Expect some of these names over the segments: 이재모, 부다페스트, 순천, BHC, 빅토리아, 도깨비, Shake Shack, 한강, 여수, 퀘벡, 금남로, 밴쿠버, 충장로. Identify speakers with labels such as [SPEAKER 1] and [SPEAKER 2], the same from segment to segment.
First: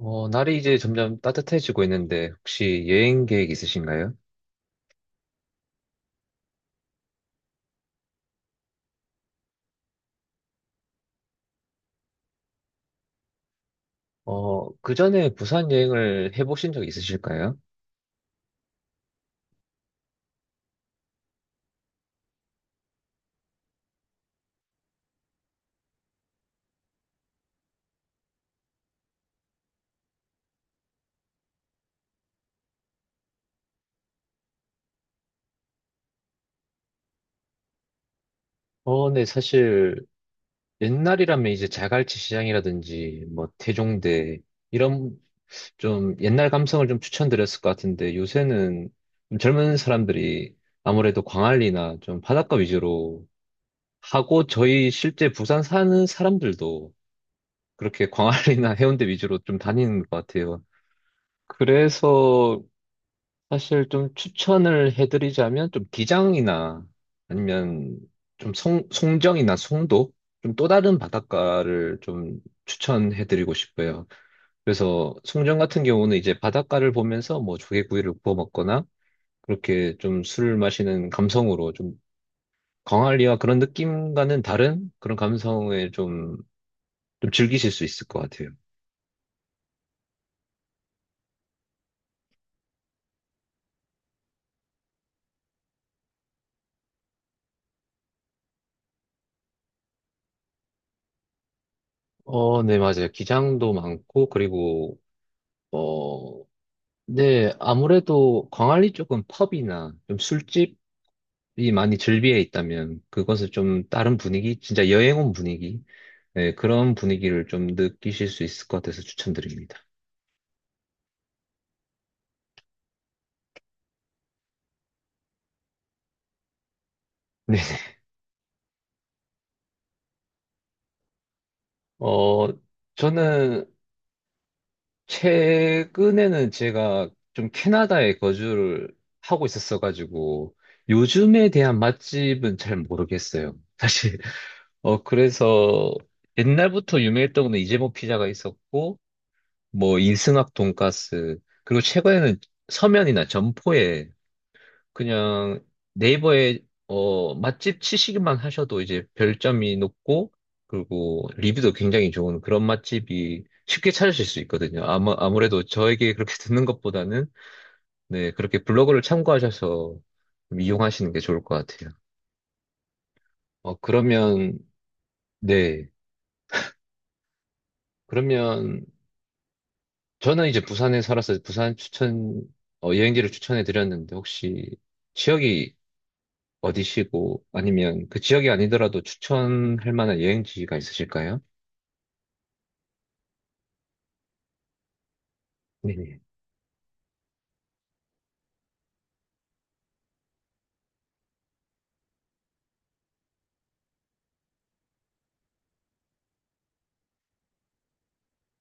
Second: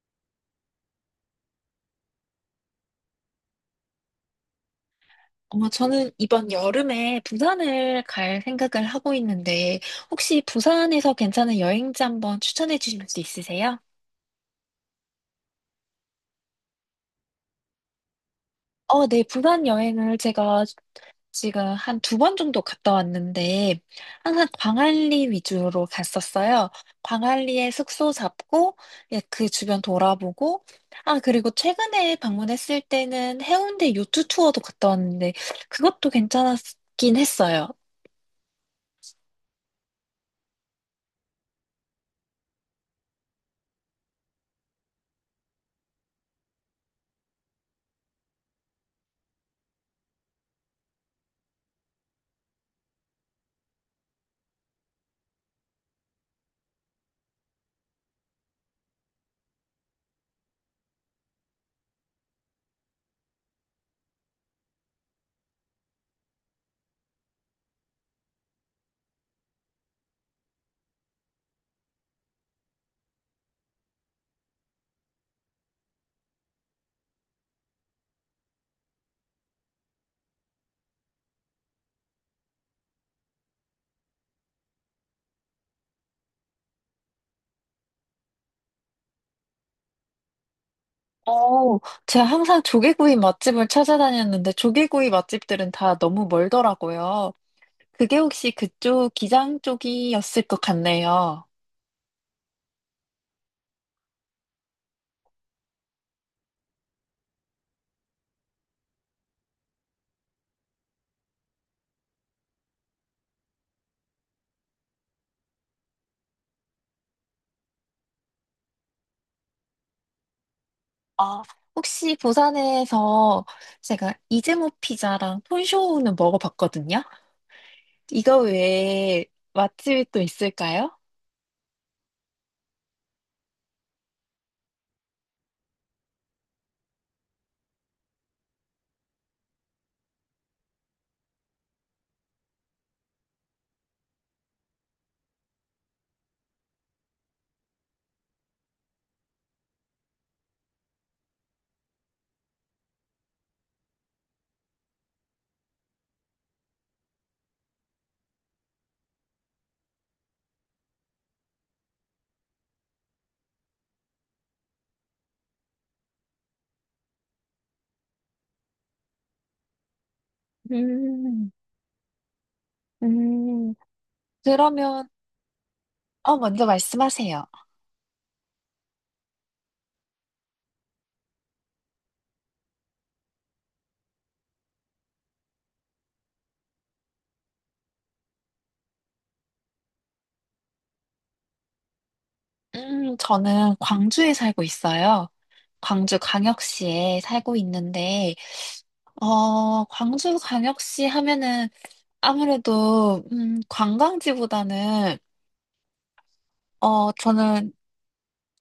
[SPEAKER 1] 날이 이제 점점 따뜻해지고 있는데 혹시 여행 계획 있으신가요?
[SPEAKER 2] 아마 저는 이번 여름에 부산을 갈 생각을 하고 있는데, 혹시 부산에서 괜찮은 여행지 한번 추천해 주실 수 있으세요?
[SPEAKER 1] 그 전에 부산 여행을 해보신 적 있으실까요?
[SPEAKER 2] 어, 네, 부산 여행을 제가 지금 한 2번 정도 갔다 왔는데, 항상 광안리 위주로 갔었어요. 광안리에 숙소 잡고, 예, 그 주변 돌아보고, 아, 그리고 최근에 방문했을 때는 해운대 요트 투어도 갔다 왔는데, 그것도 괜찮았긴 했어요.
[SPEAKER 1] 어, 네, 사실 옛날이라면 이제 자갈치 시장이라든지 뭐 태종대 이런 좀 옛날 감성을 좀 추천드렸을 것 같은데 요새는 좀 젊은 사람들이 아무래도 광안리나 좀 바닷가 위주로 하고 저희 실제 부산 사는 사람들도 그렇게 광안리나 해운대 위주로 좀 다니는 것 같아요. 그래서 사실 좀 추천을 해드리자면 좀 기장이나 아니면 좀 송정이나 송도 좀 또 다른 바닷가를 좀 추천해드리고 싶어요. 그래서 송정 같은 경우는 이제 바닷가를 보면서 뭐 조개구이를 구워 먹거나 그렇게 좀 술을 마시는 감성으로 좀 광안리와 그런 느낌과는 다른 그런 감성에 좀, 좀 즐기실 수 있을 것 같아요.
[SPEAKER 2] 어, 제가 항상 조개구이 맛집을 찾아다녔는데 조개구이 맛집들은 다 너무 멀더라고요. 그게 혹시 그쪽 기장 쪽이었을 것 같네요.
[SPEAKER 1] 어, 네, 맞아요. 기장도 많고 그리고 네, 아무래도 광안리 쪽은 펍이나 좀 술집이 많이 즐비해 있다면 그것을 좀 다른 분위기, 진짜 여행 온 분위기, 네, 그런 분위기를 좀 느끼실 수 있을 것 같아서 추천드립니다.
[SPEAKER 2] 아, 혹시 부산에서 제가 이재모 피자랑 톤쇼우는 먹어봤거든요.
[SPEAKER 1] 네.
[SPEAKER 2] 이거 외에 맛집이 또 있을까요?
[SPEAKER 1] 어, 저는 최근에는 제가 좀 캐나다에 거주를 하고 있었어가지고 요즘에 대한 맛집은 잘 모르겠어요. 사실. 그래서 옛날부터 유명했던 거는 이재모 피자가 있었고 뭐 인승학 돈가스 그리고 최근에는 서면이나 점포에 그냥 네이버에 맛집 치시기만 하셔도 이제 별점이 높고 그리고 리뷰도 굉장히 좋은 그런 맛집이 쉽게 찾으실 수 있거든요. 아마 아무래도 저에게 그렇게 듣는 것보다는 네 그렇게 블로그를 참고하셔서 좀 이용하시는 게 좋을
[SPEAKER 2] 음,
[SPEAKER 1] 것 같아요.
[SPEAKER 2] 음,
[SPEAKER 1] 그러면
[SPEAKER 2] 그러면,
[SPEAKER 1] 네
[SPEAKER 2] 어, 먼저 말씀하세요.
[SPEAKER 1] 그러면 저는 이제 부산에 살아서 부산 추천 어, 여행지를 추천해 드렸는데 혹시 지역이 어디시고 아니면 그 지역이 아니더라도 추천할 만한 여행지가 있으실까요?
[SPEAKER 2] 저는 광주에 살고 있어요. 광주
[SPEAKER 1] 네네.
[SPEAKER 2] 광역시에 살고 있는데, 어, 광주광역시 하면은 아무래도, 관광지보다는, 어, 저는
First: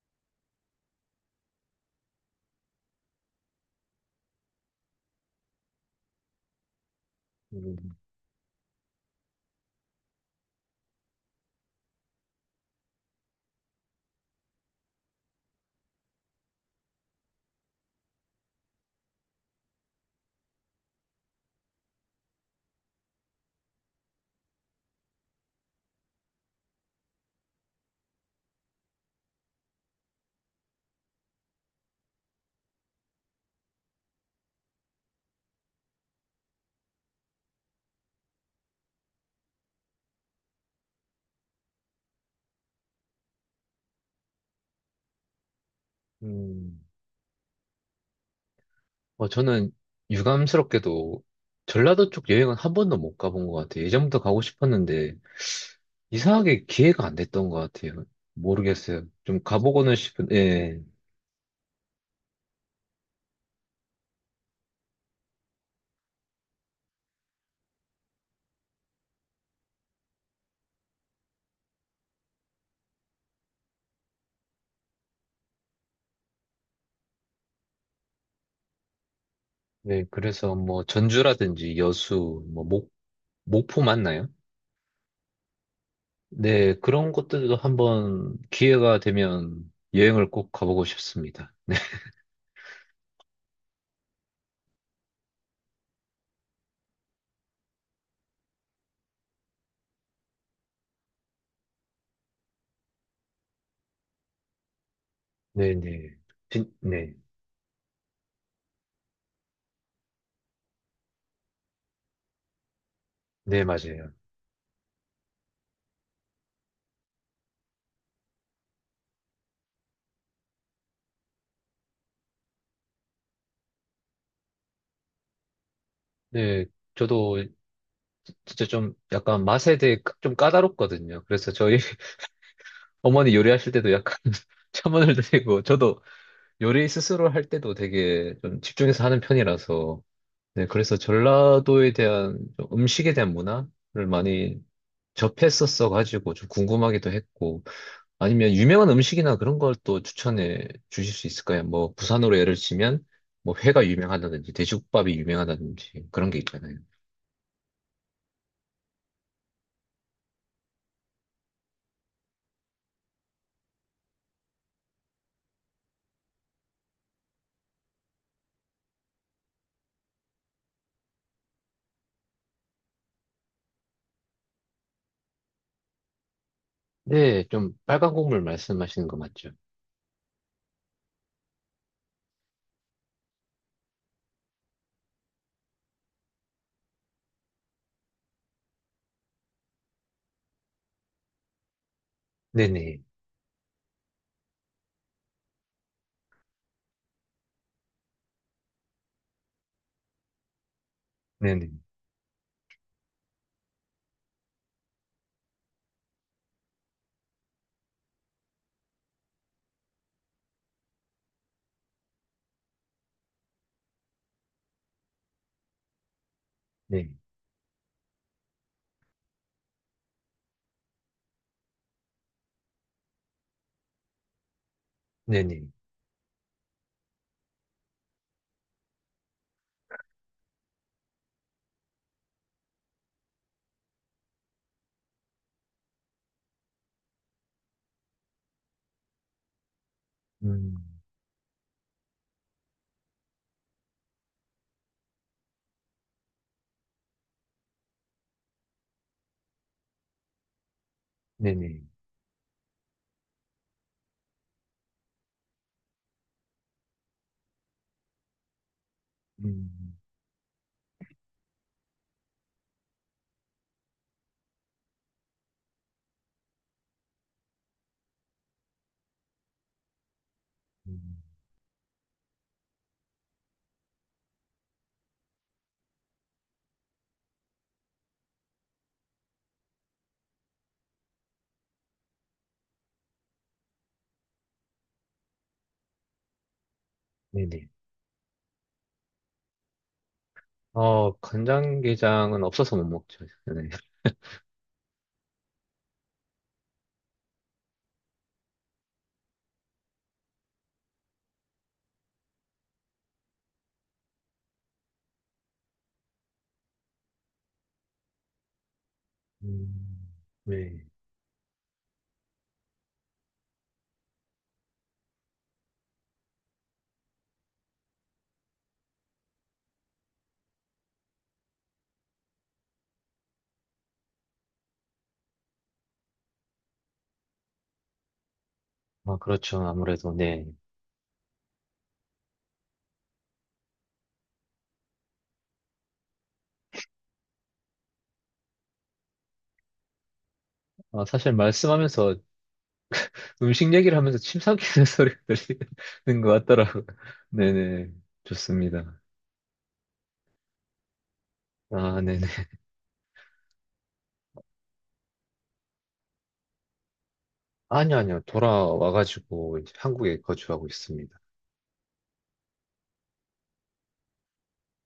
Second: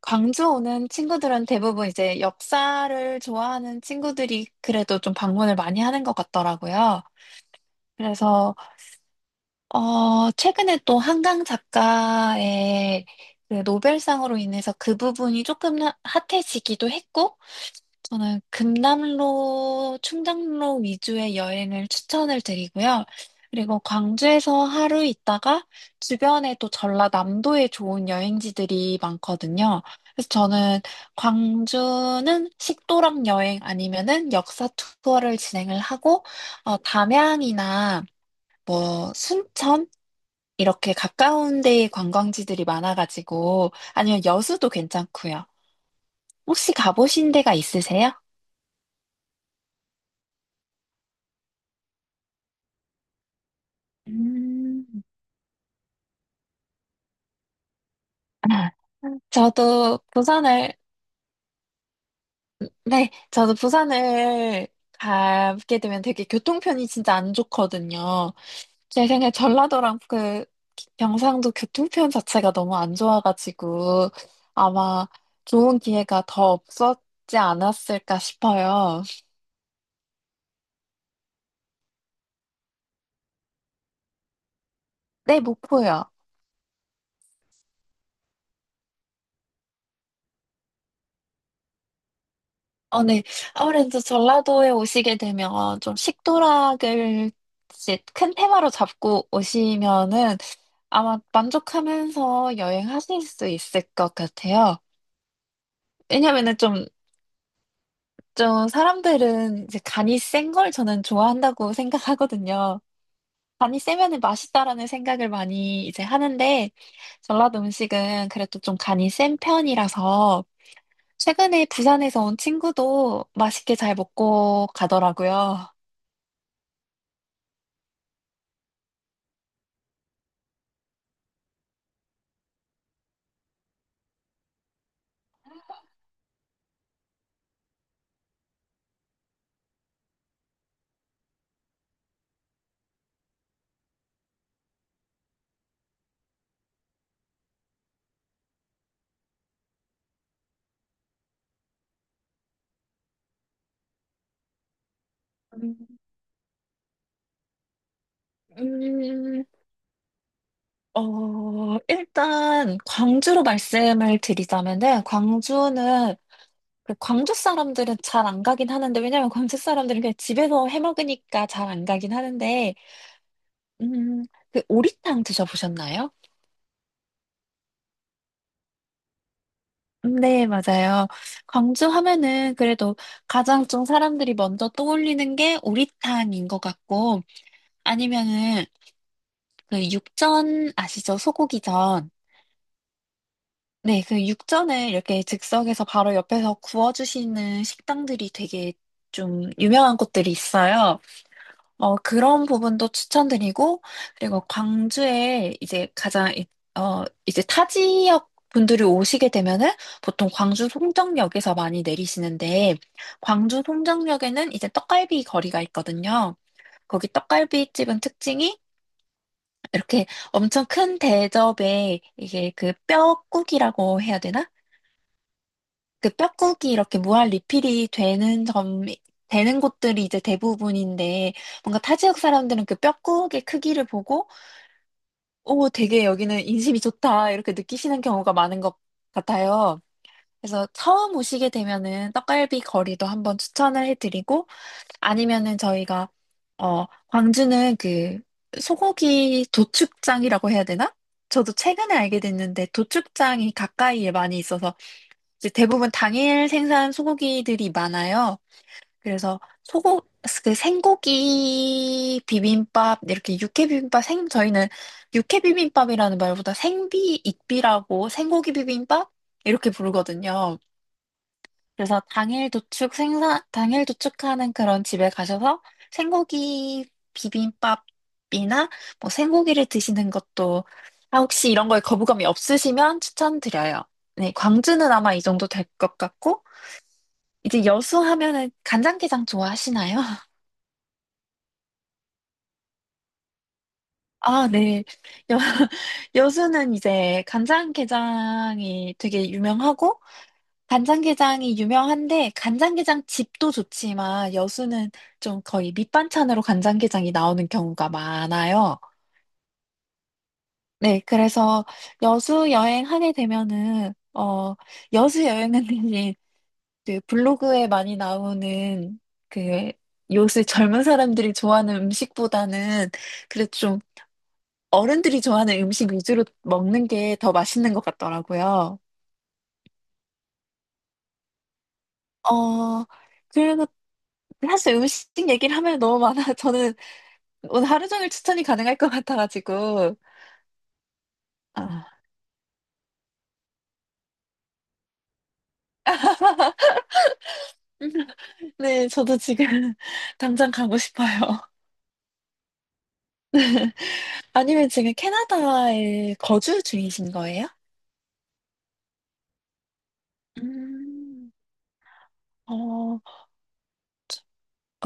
[SPEAKER 2] 광주 오는 친구들은 대부분 이제 역사를 좋아하는 친구들이 그래도 좀 방문을 많이 하는 것 같더라고요.
[SPEAKER 1] 음,
[SPEAKER 2] 그래서, 어, 최근에 또 한강 작가의 그 노벨상으로 인해서 그 부분이 조금 핫해지기도 했고, 저는 금남로, 충장로 위주의 여행을 추천을 드리고요. 그리고 광주에서 하루 있다가 주변에 또 전라남도에 좋은 여행지들이 많거든요. 그래서 저는 광주는 식도락 여행 아니면은 역사 투어를 진행을 하고, 어, 담양이나 뭐 순천 이렇게 가까운 데에 관광지들이 많아가지고, 아니면 여수도 괜찮고요. 혹시
[SPEAKER 1] 음.
[SPEAKER 2] 가보신 데가 있으세요?
[SPEAKER 1] 저는 유감스럽게도 전라도 쪽 여행은 한 번도 못 가본 것 같아요. 예전부터 가고
[SPEAKER 2] 음.
[SPEAKER 1] 싶었는데 이상하게 기회가 안 됐던 것 같아요. 모르겠어요. 좀 가보고는
[SPEAKER 2] 저도
[SPEAKER 1] 싶은,
[SPEAKER 2] 부산을,
[SPEAKER 1] 예.
[SPEAKER 2] 네, 저도 부산을 가게 되면 되게 교통편이 진짜 안 좋거든요. 제 생각에 전라도랑 그 경상도 교통편 자체가 너무 안 좋아가지고 아마 좋은 기회가 더 없었지 않았을까 싶어요.
[SPEAKER 1] 네, 그래서 뭐 전주라든지 여수, 뭐 목포 맞나요?
[SPEAKER 2] 네, 목포요.
[SPEAKER 1] 네, 그런 곳들도 한번 기회가 되면 여행을 꼭 가보고 싶습니다.
[SPEAKER 2] 어, 네. 아무래도 전라도에 오시게 되면 좀 식도락을 이제 큰 테마로 잡고 오시면은 아마 만족하면서 여행하실 수 있을 것 같아요.
[SPEAKER 1] 네네.
[SPEAKER 2] 왜냐면은
[SPEAKER 1] 진,
[SPEAKER 2] 좀,
[SPEAKER 1] 네.
[SPEAKER 2] 좀 사람들은 이제 간이 센 걸 저는 좋아한다고 생각하거든요.
[SPEAKER 1] 네,
[SPEAKER 2] 간이
[SPEAKER 1] 맞아요.
[SPEAKER 2] 세면은 맛있다라는 생각을 많이 이제 하는데, 전라도 음식은 그래도 좀 간이 센 편이라서, 최근에 부산에서 온 친구도 맛있게 잘 먹고 가더라고요.
[SPEAKER 1] 네. 저도 진짜 좀 약간 맛에 대해 좀 까다롭거든요. 그래서 저희 어머니 요리하실 때도 약간 첨언을 드리고, 저도 요리 스스로 할 때도 되게 좀 집중해서 하는 편이라서, 네. 그래서 전라도에 대한 좀 음식에 대한 문화를 많이 접했었어 가지고 좀 궁금하기도 했고, 아니면 유명한 음식이나 그런 걸 또 추천해 주실 수 있을까요? 뭐 부산으로 예를 치면 뭐 회가 유명하다든지 돼지국밥이
[SPEAKER 2] 음,
[SPEAKER 1] 유명하다든지 그런 게 있잖아요.
[SPEAKER 2] 음, 어, 일단, 광주로 말씀을 드리자면은, 광주는 그 광주 사람들은 잘 안 가긴 하는데, 왜냐면 광주 사람들은 그냥 집에서 해 먹으니까 잘 안 가긴 하는데, 음, 그 오리탕 드셔보셨나요?
[SPEAKER 1] 네, 좀 빨간 국물 말씀하시는 거 맞죠?
[SPEAKER 2] 네, 맞아요. 광주 하면은 그래도 가장 좀 사람들이 먼저 떠올리는 게 오리탕인 것 같고, 아니면은 그 육전 아시죠? 소고기전.
[SPEAKER 1] 네네,
[SPEAKER 2] 네, 그 육전을 이렇게 즉석에서 바로 옆에서 구워주시는 식당들이 되게 좀 유명한 곳들이 있어요.
[SPEAKER 1] 네네,
[SPEAKER 2] 어, 그런 부분도 추천드리고, 그리고 광주에 이제 가장, 어, 이제 타 지역 분들이 오시게 되면은 보통 광주 송정역에서 많이 내리시는데, 광주 송정역에는 이제 떡갈비 거리가 있거든요. 거기
[SPEAKER 1] 네,
[SPEAKER 2] 떡갈비집은 특징이 이렇게 엄청 큰 대접에 이게 그 뼈국이라고 해야 되나?
[SPEAKER 1] 네네,
[SPEAKER 2] 그 뼈국이 이렇게 무한 리필이 되는 점, 되는 곳들이 이제 대부분인데, 뭔가 타 지역 사람들은 그 뼈국의 크기를 보고, 오, 되게 여기는 인심이 좋다, 이렇게 느끼시는 경우가 많은 것 같아요. 그래서
[SPEAKER 1] 음,
[SPEAKER 2] 처음 오시게 되면은 떡갈비 거리도 한번 추천을 해드리고, 아니면은 저희가, 어, 광주는 그 소고기 도축장이라고 해야 되나? 저도
[SPEAKER 1] 네네,
[SPEAKER 2] 최근에 알게 됐는데 도축장이 가까이에 많이 있어서 이제 대부분 당일 생산 소고기들이 많아요. 그래서
[SPEAKER 1] 음,
[SPEAKER 2] 소고 그 생고기 비빔밥 이렇게 육회 비빔밥 생 저희는 육회 비빔밥이라는 말보다 생비 익비라고 생고기 비빔밥 이렇게 부르거든요.
[SPEAKER 1] 음,
[SPEAKER 2] 그래서 당일 도축 생산 당일 도축하는 그런 집에 가셔서 생고기 비빔밥이나 뭐 생고기를 드시는 것도 아 혹시 이런 거에 거부감이 없으시면 추천드려요. 네, 광주는 아마 이 정도 될 것 같고 이제
[SPEAKER 1] 네네.
[SPEAKER 2] 여수 하면은 간장게장 좋아하시나요?
[SPEAKER 1] 어, 간장게장은 없어서 못 먹죠. 네.
[SPEAKER 2] 아, 네. 여, 여수는 이제 간장게장이 되게 유명하고, 간장게장이 유명한데, 간장게장 집도 좋지만, 여수는 좀 거의 밑반찬으로 간장게장이 나오는 경우가 많아요.
[SPEAKER 1] 음, 네.
[SPEAKER 2] 네, 그래서 여수 여행하게 되면은, 어, 여수 여행은 대신 그 블로그에 많이 나오는 그 요새 젊은 사람들이 좋아하는 음식보다는 그래도 좀 어른들이 좋아하는 음식 위주로 먹는 게 더 맛있는 것 같더라고요.
[SPEAKER 1] 아, 그렇죠. 아무래도, 네.
[SPEAKER 2] 어, 그리고 사실 음식 얘기를 하면 너무 많아. 저는 오늘 하루 종일 추천이 가능할 것 같아가지고.
[SPEAKER 1] 아, 사실
[SPEAKER 2] 아.
[SPEAKER 1] 말씀하면서 음식 얘기를 하면서 침 삼키는 소리가 들리는 것 같더라고요. 네네.
[SPEAKER 2] 네,
[SPEAKER 1] 좋습니다.
[SPEAKER 2] 저도 지금 당장 가고 싶어요.
[SPEAKER 1] 아, 네네.
[SPEAKER 2] 아니면 지금 캐나다에 거주 중이신 거예요?
[SPEAKER 1] 아니요, 아니요. 돌아와가지고 이제 한국에 거주하고 있습니다.
[SPEAKER 2] 음, 어,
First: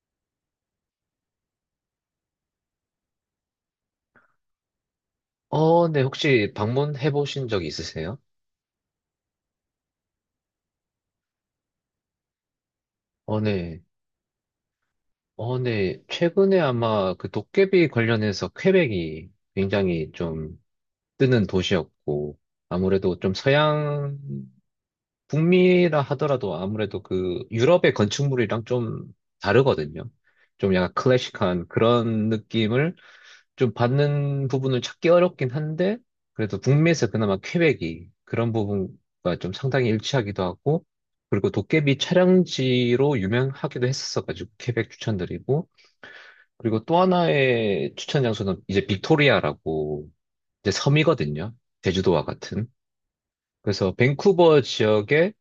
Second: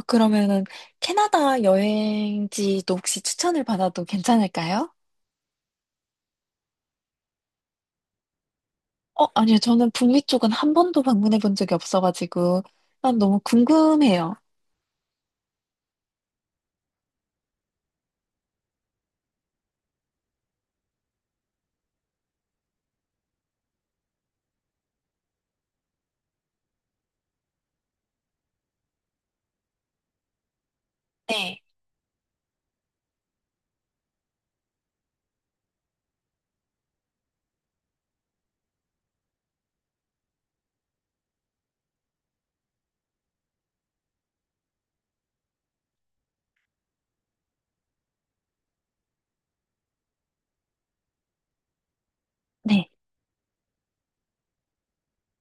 [SPEAKER 2] 그러면은 캐나다 여행지도 혹시 추천을 받아도 괜찮을까요?
[SPEAKER 1] 어, 네. 혹시 방문해 보신 적 있으세요?
[SPEAKER 2] 어, 아니요. 저는 북미 쪽은 한 번도 방문해 본 적이 없어가지고, 난
[SPEAKER 1] 어,
[SPEAKER 2] 너무
[SPEAKER 1] 네.
[SPEAKER 2] 궁금해요.
[SPEAKER 1] 어, 네. 최근에 아마 그 도깨비 관련해서 퀘벡이 굉장히 좀 뜨는 도시였고, 아무래도 좀 서양 북미라 하더라도 아무래도 그 유럽의 건축물이랑 좀 다르거든요. 좀 약간
[SPEAKER 2] 네.
[SPEAKER 1] 클래식한 그런 느낌을 좀 받는 부분을 찾기 어렵긴 한데, 그래도 북미에서 그나마 퀘벡이 그런 부분과 좀 상당히 일치하기도 하고, 그리고 도깨비 촬영지로 유명하기도 했었어가지고, 퀘벡 추천드리고, 그리고 또 하나의 추천 장소는 이제 빅토리아라고 이제 섬이거든요. 제주도와 같은.
[SPEAKER 2] 네.
[SPEAKER 1] 그래서 밴쿠버 지역에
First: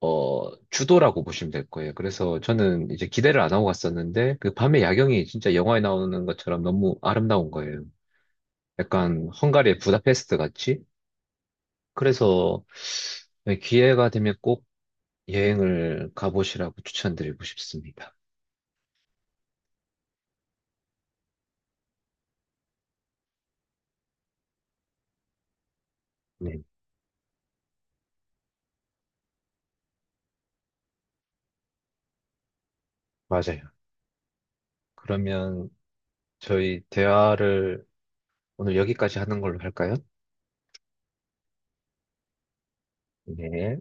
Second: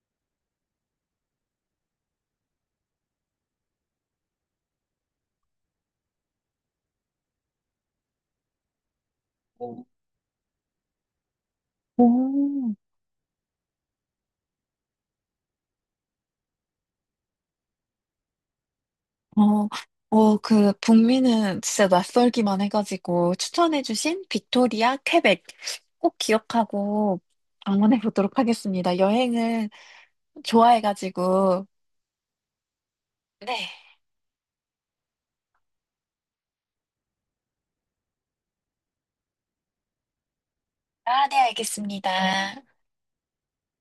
[SPEAKER 1] 어, 주도라고 보시면 될 거예요. 그래서 저는 이제 기대를 안 하고 갔었는데 그 밤의 야경이 진짜 영화에 나오는 것처럼 너무 아름다운 거예요. 약간 헝가리의
[SPEAKER 2] 오.
[SPEAKER 1] 부다페스트 같이. 그래서
[SPEAKER 2] 오.
[SPEAKER 1] 네, 기회가 되면 꼭 여행을 가보시라고 추천드리고 싶습니다.
[SPEAKER 2] 어, 어, 그, 북미는 진짜 낯설기만 해가지고, 추천해주신 빅토리아, 퀘벡 꼭
[SPEAKER 1] 네,
[SPEAKER 2] 기억하고 방문해 보도록 하겠습니다. 여행을 좋아해가지고,
[SPEAKER 1] 맞아요.
[SPEAKER 2] 네.
[SPEAKER 1] 그러면 저희 대화를 오늘 여기까지 하는 걸로 할까요?
[SPEAKER 2] 아, 네, 알겠습니다.
[SPEAKER 1] 네.